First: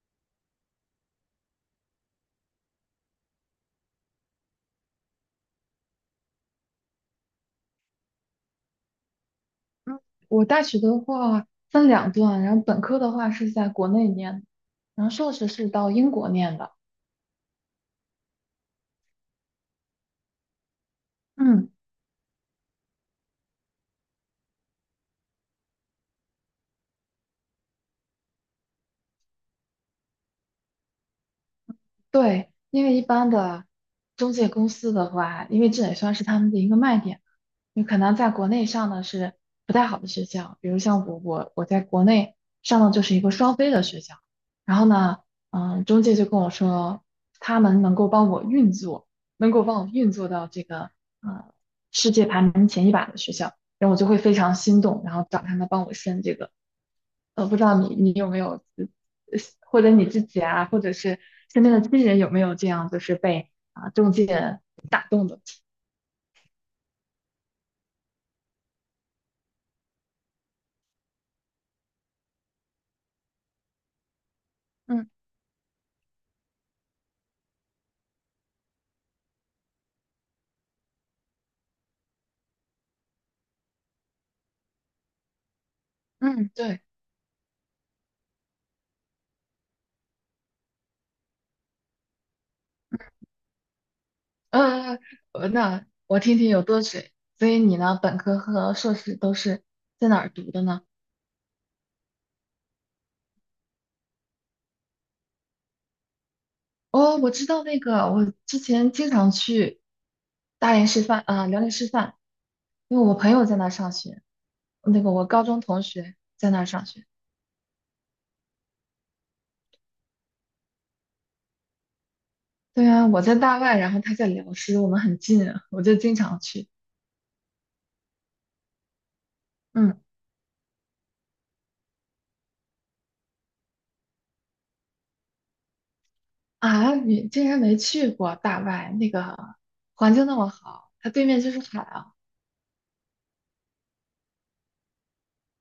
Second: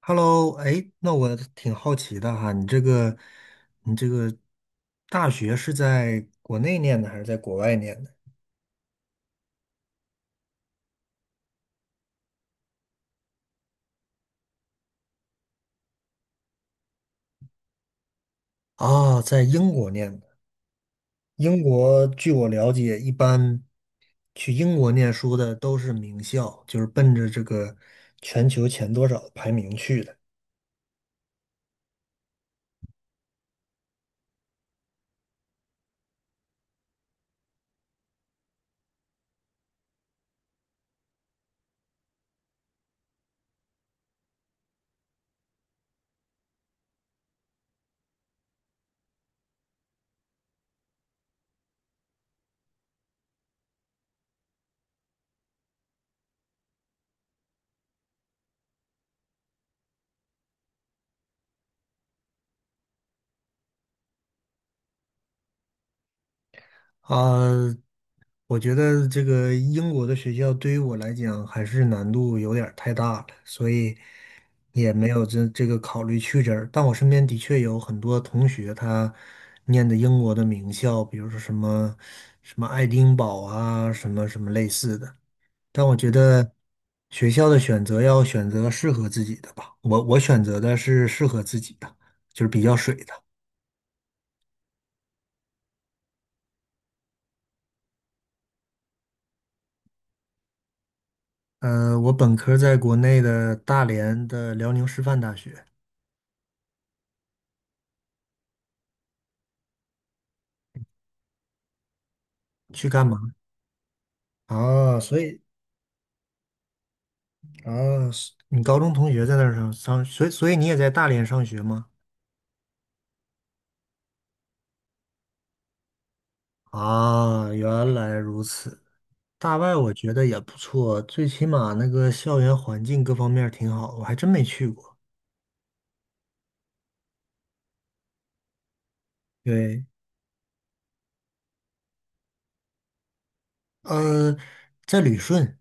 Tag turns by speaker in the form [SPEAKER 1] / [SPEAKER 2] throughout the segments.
[SPEAKER 1] Hello，哎，那我挺好奇的哈，你这个大学是在国内念的还是在国外念的？
[SPEAKER 2] 嗯，我大学的话分2段，然后本科的话是在国内念的。然后硕士是到英国念的。
[SPEAKER 1] 啊，在英国念的。英
[SPEAKER 2] 嗯。
[SPEAKER 1] 国据我了解，一般去英国念书的都是名校，就是奔着这个全球前多少的排名去的。
[SPEAKER 2] 对，因为一般的中介公司的话，因为这也算是他们的一个卖点，你可能在国内上的是不太好的学校，比如像我，我在国内上的就是一个双非的学校，然后呢，中介就跟我说，他们能够帮我运作，能够帮我运作到这个呃世界排名前100的学校，然后我就会非常心动，然后找他们帮我申这个不知道你有没有，或者你自己啊，或者是身边的亲人有没有这样，就是被啊中介打动的？
[SPEAKER 1] 啊，我觉得这个英国的学校对于我来讲还是难度有点儿太大了，所以。也没
[SPEAKER 2] 嗯
[SPEAKER 1] 有这个考虑去这儿，但我身边的确有很多同学，他念的英国的名校，比如说什么什么爱丁堡啊，什么什么类似的。但我觉
[SPEAKER 2] 嗯，
[SPEAKER 1] 得
[SPEAKER 2] 对，
[SPEAKER 1] 学校的选择要选择适合自己的吧。我选择的是适合自己的，就是比较水的。
[SPEAKER 2] 呃，那我听听有多水。所以你呢，本科和硕士都是在哪儿读的呢？
[SPEAKER 1] 我本科在国内的大连的辽宁师范大学
[SPEAKER 2] 哦，我知道那个，我之前经常去大连师范啊，辽宁师范，
[SPEAKER 1] 去
[SPEAKER 2] 因
[SPEAKER 1] 干
[SPEAKER 2] 为我
[SPEAKER 1] 嘛？
[SPEAKER 2] 朋友在那儿上学，
[SPEAKER 1] 啊，
[SPEAKER 2] 那个
[SPEAKER 1] 所
[SPEAKER 2] 我
[SPEAKER 1] 以
[SPEAKER 2] 高中同学在那儿上学。
[SPEAKER 1] 啊，是你高中同学在那儿上，所以你也在大连上学吗？
[SPEAKER 2] 对啊，我在大外，然后他在辽师，我们很近啊，我就经常去。
[SPEAKER 1] 啊，原来如此。大外我
[SPEAKER 2] 嗯。
[SPEAKER 1] 觉得也不错，最起码那个校园环境各方面儿挺好，我还真没去过。
[SPEAKER 2] 啊，你竟然没去过大外，那个
[SPEAKER 1] 对，
[SPEAKER 2] 环境那么好，它对面就是海啊。
[SPEAKER 1] 呃，在旅顺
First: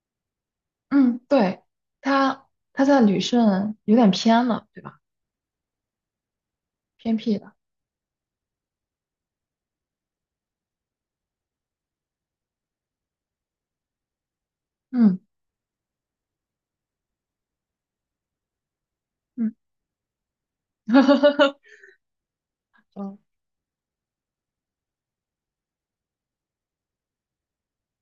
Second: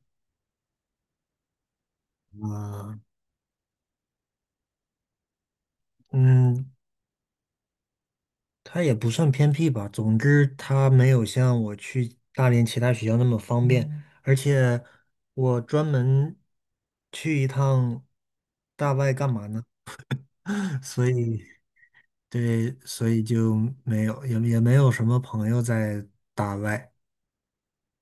[SPEAKER 2] 嗯，对，它它
[SPEAKER 1] 啊，
[SPEAKER 2] 在旅顺有点偏了，对吧？
[SPEAKER 1] 嗯，
[SPEAKER 2] 偏僻的。
[SPEAKER 1] 它也不算偏僻吧。总之，它没有像我去大连其他学校那么方便，而且
[SPEAKER 2] 嗯
[SPEAKER 1] 我专门去一趟大外干嘛
[SPEAKER 2] 嗯，
[SPEAKER 1] 呢？所以，对，所
[SPEAKER 2] 嗯，
[SPEAKER 1] 以就没有，也没有什么朋友在大外。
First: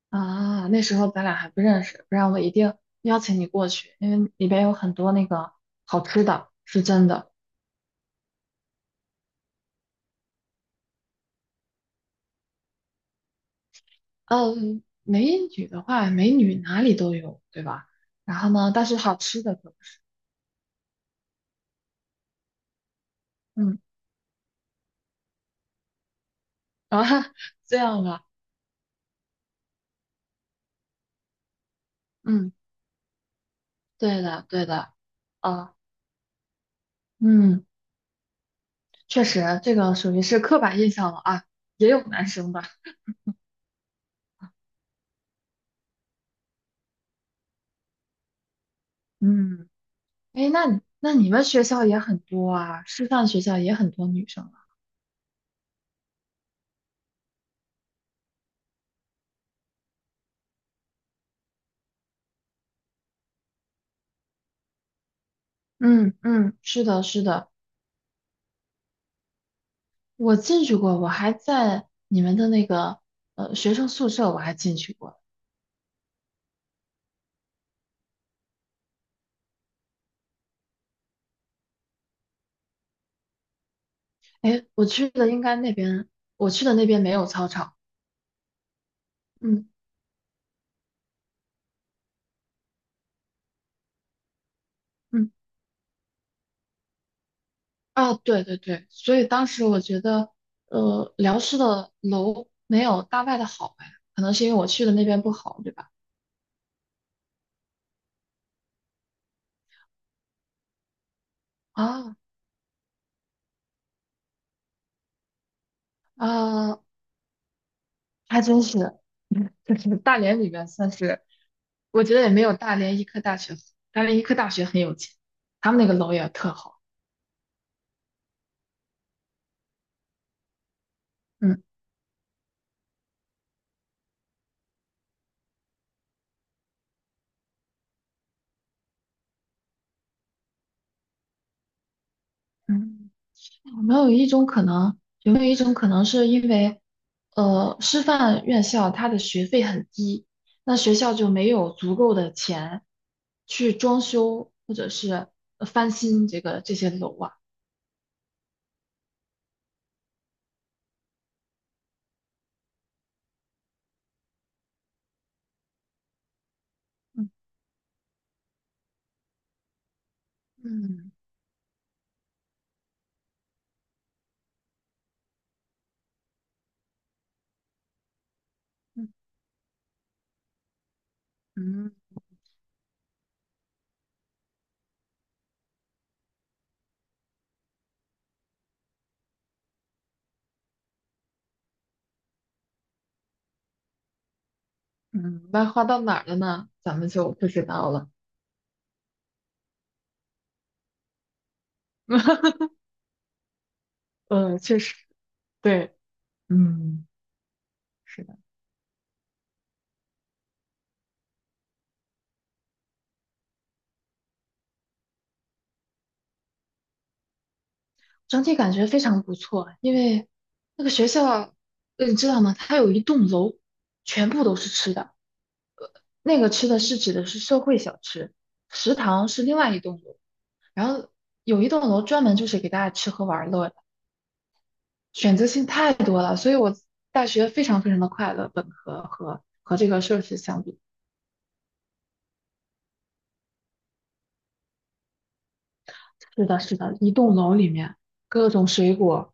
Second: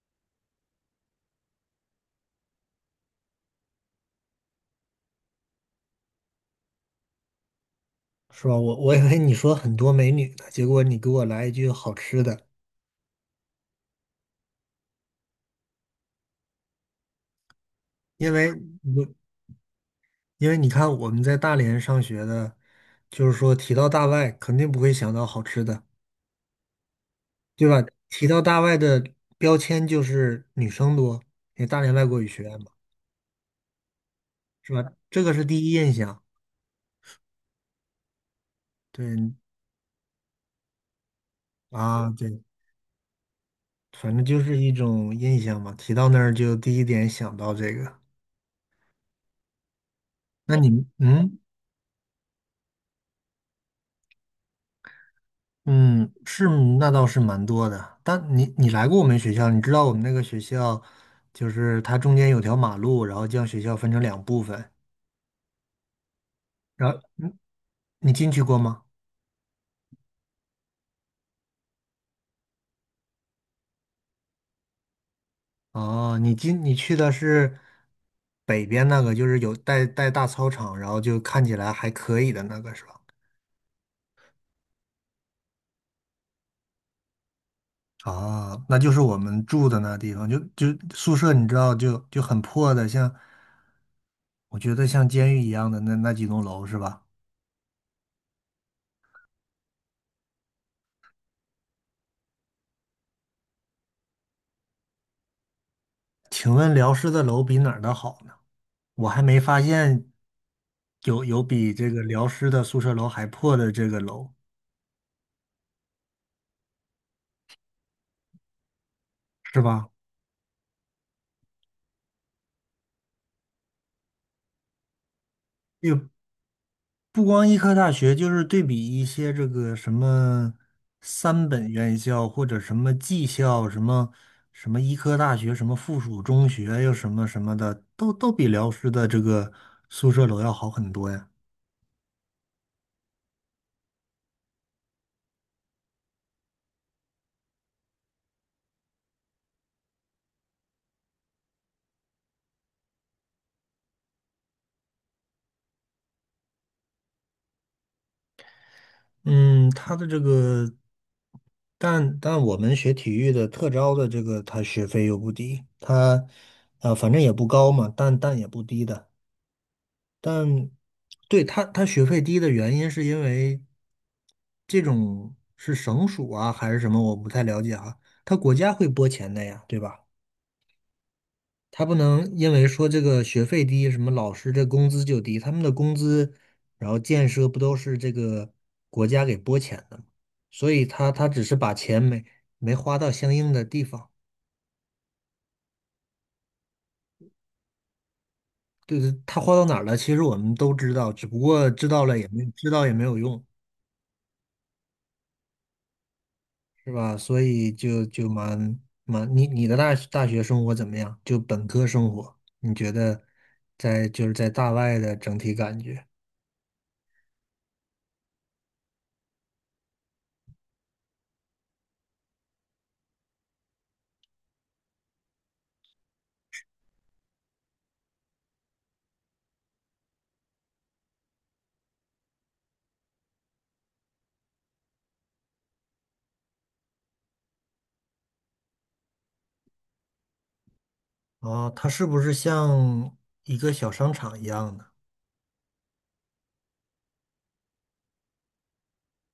[SPEAKER 2] 啊，那时候咱俩还不认识，不然我一定邀请你过去，因为里边有很多那个好吃的，是真的。
[SPEAKER 1] 是吧？我以为你说很多美女呢，结果你给我来一句好吃的，
[SPEAKER 2] 嗯，美女的话，美女哪里都有，对吧？
[SPEAKER 1] 因
[SPEAKER 2] 然后
[SPEAKER 1] 为
[SPEAKER 2] 呢，但是
[SPEAKER 1] 我
[SPEAKER 2] 好吃的可不是，
[SPEAKER 1] 因为你看我们在大连上学的，就是说提
[SPEAKER 2] 嗯，
[SPEAKER 1] 到大外肯定不会想到好吃的，
[SPEAKER 2] 啊，
[SPEAKER 1] 对
[SPEAKER 2] 这
[SPEAKER 1] 吧？
[SPEAKER 2] 样啊，
[SPEAKER 1] 提到大外的标签就是女生多，因为大连外国语学院
[SPEAKER 2] 嗯，
[SPEAKER 1] 嘛，
[SPEAKER 2] 对的，对
[SPEAKER 1] 是吧？
[SPEAKER 2] 的，
[SPEAKER 1] 这个是第一
[SPEAKER 2] 啊，
[SPEAKER 1] 印象，
[SPEAKER 2] 嗯，确
[SPEAKER 1] 对
[SPEAKER 2] 实，这个属于是刻板印象了啊，也有
[SPEAKER 1] 啊，
[SPEAKER 2] 男
[SPEAKER 1] 对，
[SPEAKER 2] 生的，
[SPEAKER 1] 反正就是一种印象嘛。提到那儿就第一点想到这个。
[SPEAKER 2] 嗯，哎，
[SPEAKER 1] 那
[SPEAKER 2] 那你
[SPEAKER 1] 你
[SPEAKER 2] 那你
[SPEAKER 1] 嗯。
[SPEAKER 2] 们学校也很多啊，师范学校也很多女生啊，
[SPEAKER 1] 嗯，是，那倒是蛮多的。但你来过我们学校，你知道我们那个学校，就是它中间有条马路，然后将学校分成两部分。
[SPEAKER 2] 嗯嗯，是
[SPEAKER 1] 然后
[SPEAKER 2] 的，是的，
[SPEAKER 1] 你进去过吗？
[SPEAKER 2] 我进去过，我还在你们的那个学生宿舍，我还进去过。
[SPEAKER 1] 哦，你去的是北边那个，就是有带大操场，然后就看起来还可以的那个，是吧？
[SPEAKER 2] 哎，我去的应该那边，我去的那边没有操场。
[SPEAKER 1] 啊，那就是我们住
[SPEAKER 2] 嗯
[SPEAKER 1] 的那地方，就宿舍，你知道就很破的，像我觉得像
[SPEAKER 2] 嗯，
[SPEAKER 1] 监狱一样的那几栋楼是吧？
[SPEAKER 2] 啊，对对对，所以当时我觉得，辽师的楼没有大外的好哎，可能是因为我去的那边不好，对吧？
[SPEAKER 1] 请问辽师的楼比哪儿的好呢？我还没发现有比这个
[SPEAKER 2] 啊
[SPEAKER 1] 辽师的宿舍楼还破的这个楼，
[SPEAKER 2] 啊，还真是，
[SPEAKER 1] 是
[SPEAKER 2] 就
[SPEAKER 1] 吧？
[SPEAKER 2] 是 大连里面算是，我觉得也没有大连医科大学好，大连医科大学很有钱，他们那个
[SPEAKER 1] 也
[SPEAKER 2] 楼也特好。
[SPEAKER 1] 不光医科大学，就是对比一些这个什么三
[SPEAKER 2] 嗯
[SPEAKER 1] 本院校或者什么技校，什么什么医科大学，什么附属中学，又什么什么的，都比辽师的这个宿舍楼要好很多呀。
[SPEAKER 2] 嗯。有没有一种可能？有没有一种可能是因为，师范院校它的学费很低，那学校就没有足够的钱去装修或者是翻新这个这些楼啊？
[SPEAKER 1] 嗯，他的这个，但我们学体育的特招的这个，他学费又不低，他反正
[SPEAKER 2] 嗯
[SPEAKER 1] 也不高嘛，但也不低的。但
[SPEAKER 2] 嗯
[SPEAKER 1] 对他学费低的原因是因为这种是省属啊还是什么，我不太了解啊，他国家会拨
[SPEAKER 2] 嗯
[SPEAKER 1] 钱的呀，对吧？他
[SPEAKER 2] 嗯，
[SPEAKER 1] 不能因为说这个学费低，什么老师这工资就低，他们的工资，然后建设不都是这个国家给拨钱的吗？所以他只是把钱没花到相应的地方，
[SPEAKER 2] 嗯，那花到哪儿了呢？咱们就不知道了。
[SPEAKER 1] 对，他花到哪儿了，其实我们都知道，只不过知道了也没 知道也没有用，
[SPEAKER 2] 嗯，确实，对，
[SPEAKER 1] 是
[SPEAKER 2] 嗯，
[SPEAKER 1] 吧？所以就
[SPEAKER 2] 是
[SPEAKER 1] 就
[SPEAKER 2] 的，
[SPEAKER 1] 蛮蛮，你的大学生活怎么样？就本科生活，你觉得在就是在大外的整体感觉？
[SPEAKER 2] 整体感觉非常不错，因为那个学校，你知道吗？它有一栋楼，全部都是吃的。那个吃的是指的是社会小吃，食堂是另外一栋楼，然后有一栋楼专门就是给大家吃喝玩乐的，选择性太多了，所以我大学非常非常的快乐。本科和这个硕士相比，
[SPEAKER 1] 哦，它是不是像一个小商场一样的？
[SPEAKER 2] 是的，是的，一栋楼里面各种水果，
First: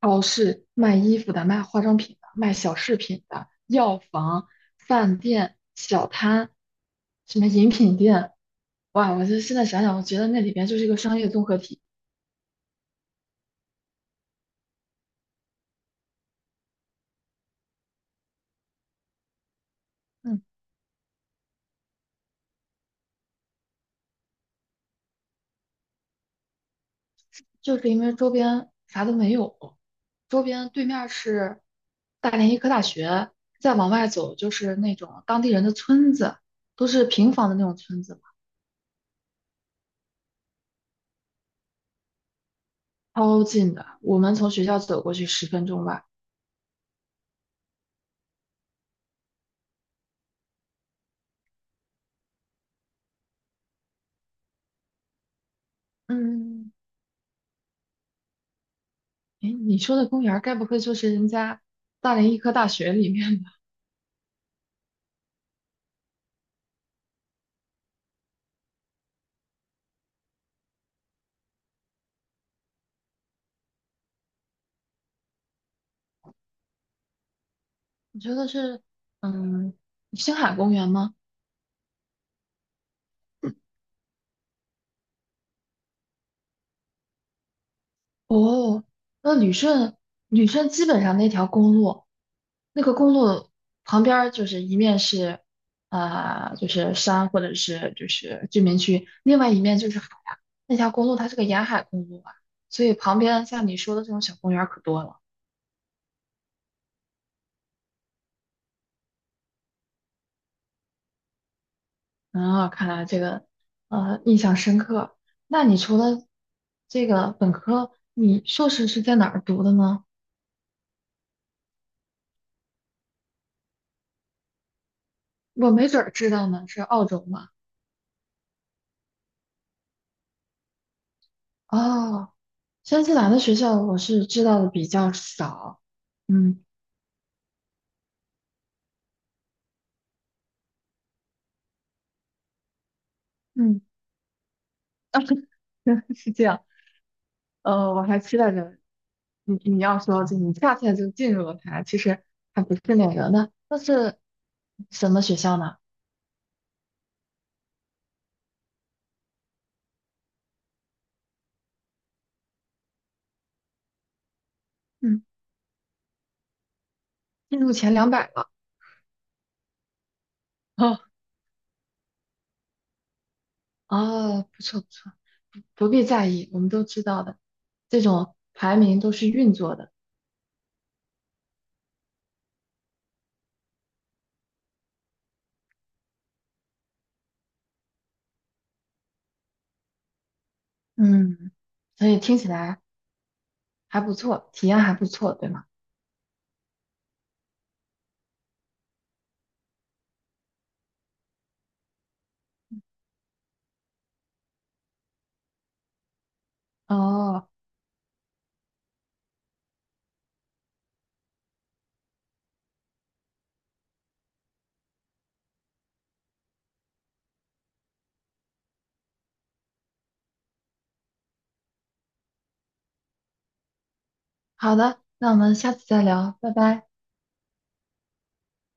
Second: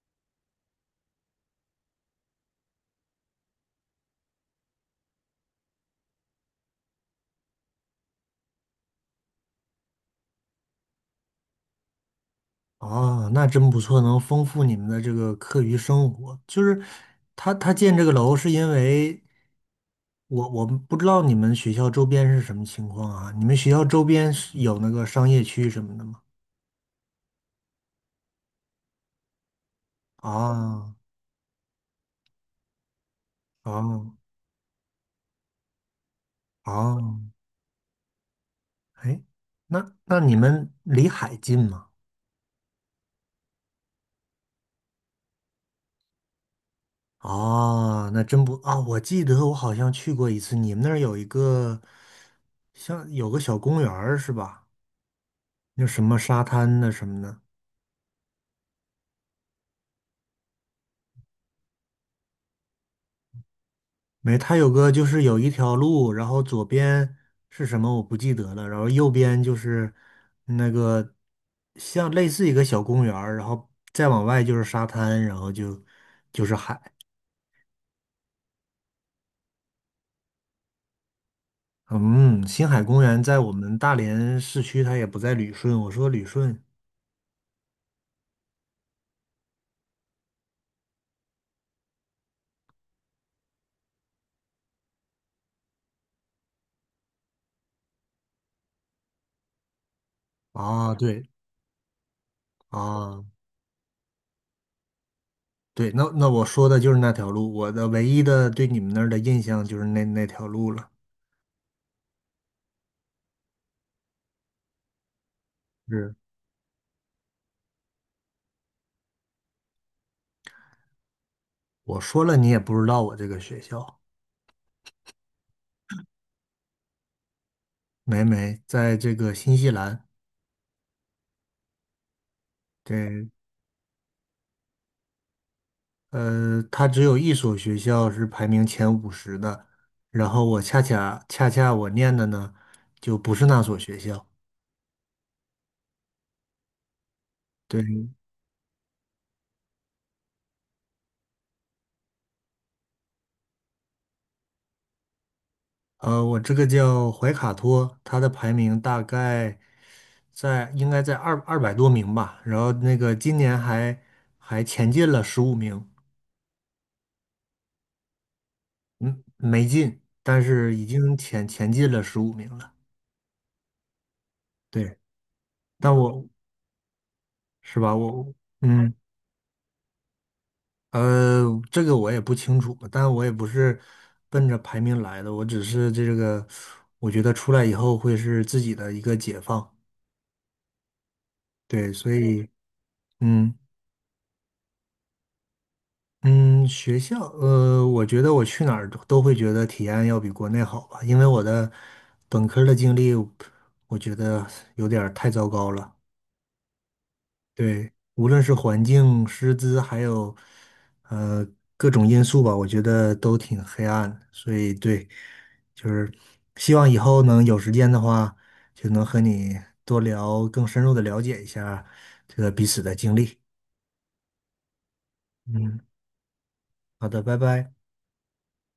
[SPEAKER 2] 超市卖衣服的、卖化妆品的、卖小饰品的、药房、饭店、小摊，什么饮品店，哇，我就现在想想，我觉得那里边就是一个商业综合体。
[SPEAKER 1] 哦，那真不错，能丰富你们的这个课余生活。就是他建这个楼是因为
[SPEAKER 2] 嗯，
[SPEAKER 1] 我们不知道你们学校周边是什么情况啊？你们学校周边是有那个商业区什么的吗？
[SPEAKER 2] 就是因为周边啥都没有，周边对
[SPEAKER 1] 哦
[SPEAKER 2] 面儿是大连医科大学，再往外
[SPEAKER 1] 哦
[SPEAKER 2] 走就是那种当地人的村子，都是
[SPEAKER 1] 哦，
[SPEAKER 2] 平房的那种村子嘛。
[SPEAKER 1] 哎，那你们离海近吗？
[SPEAKER 2] 超近的。我们从学校走过去10分钟吧。
[SPEAKER 1] 哦，那真不啊，我记得我好像去过一次，你们那儿有一个像有个小公园儿是吧？那什么沙
[SPEAKER 2] 嗯，
[SPEAKER 1] 滩的什么的，
[SPEAKER 2] 哎，你说的公园儿该不会就是人家大连医科大学里面的？
[SPEAKER 1] 没，它有个就是有一条路，然后左边是什么我不记得了，然后右边就是那个像类似一个小公园儿然后再往外就是沙滩，然后就是海。
[SPEAKER 2] 你说的是嗯星海公园吗？
[SPEAKER 1] 嗯，星海公园在我们大连市区，它也不在旅顺。我说旅顺
[SPEAKER 2] 哦，那旅顺，旅顺基本上那条公路，那个公路旁边儿就是一面是，啊、就是山或者是就是居民区，另外一面就是海啊。那条
[SPEAKER 1] 啊，
[SPEAKER 2] 公路
[SPEAKER 1] 对
[SPEAKER 2] 它是个沿海公路啊，所以旁
[SPEAKER 1] 啊，
[SPEAKER 2] 边像你说的这种小公园儿可多了。
[SPEAKER 1] 对，那我说的就是那条路，我的唯一的对你们那儿的印象就是那条路了。
[SPEAKER 2] 啊，看来这个印象深刻。那你除
[SPEAKER 1] 是，
[SPEAKER 2] 了这个本科，你硕士是在哪儿读的呢？
[SPEAKER 1] 我说了你也不知道我这个学校。
[SPEAKER 2] 我没准儿知道呢，是澳洲吗？
[SPEAKER 1] 没没，在这个新西兰，
[SPEAKER 2] 哦，新西
[SPEAKER 1] 对，
[SPEAKER 2] 兰的学校我是知道的比较少，嗯
[SPEAKER 1] 它只有一所学校是排名前50的，然后我恰恰我念的呢，就不是那所
[SPEAKER 2] 嗯，
[SPEAKER 1] 学校，
[SPEAKER 2] 啊，是这样。我
[SPEAKER 1] 对，
[SPEAKER 2] 还期待着你要说就你恰恰就进入了它，其实还不是那个。那是什么学校呢？
[SPEAKER 1] 我这个叫怀卡托，它的排名大概应该在二百多名吧，然后那个今年还前进了
[SPEAKER 2] 嗯，
[SPEAKER 1] 十五名，
[SPEAKER 2] 进入前200了。
[SPEAKER 1] 嗯，没进，但是已
[SPEAKER 2] 哦，
[SPEAKER 1] 经前进了十五名了，
[SPEAKER 2] 哦，不错不
[SPEAKER 1] 对，
[SPEAKER 2] 错，不
[SPEAKER 1] 但
[SPEAKER 2] 必在
[SPEAKER 1] 我
[SPEAKER 2] 意，我们都知道的，
[SPEAKER 1] 是吧，
[SPEAKER 2] 这
[SPEAKER 1] 我
[SPEAKER 2] 种排
[SPEAKER 1] 嗯。
[SPEAKER 2] 名都是运作的，
[SPEAKER 1] 呃，这个我也不清楚，但我也不是奔着排名来的，我只是这个，我觉得出来以后会是自己的一个解放，
[SPEAKER 2] 嗯，
[SPEAKER 1] 对，
[SPEAKER 2] 所
[SPEAKER 1] 所
[SPEAKER 2] 以
[SPEAKER 1] 对
[SPEAKER 2] 听起
[SPEAKER 1] 以，
[SPEAKER 2] 来
[SPEAKER 1] 嗯
[SPEAKER 2] 还不错，体验还不错，对吗？
[SPEAKER 1] 嗯，学校，我觉得我去哪儿都会觉得体验要比国内好吧，因为我的本科儿的经历，我觉得有点儿太糟糕了。
[SPEAKER 2] 哦，
[SPEAKER 1] 对，无论是环境、师资，还有呃各种因素吧，我觉得都挺黑暗的所以对，就是希望以后能有时间的话，就能和你多聊，更深入的了解一下这个彼此的经历。
[SPEAKER 2] 好的，那我们下
[SPEAKER 1] 嗯，
[SPEAKER 2] 次再聊，拜拜。
[SPEAKER 1] 好的，拜拜。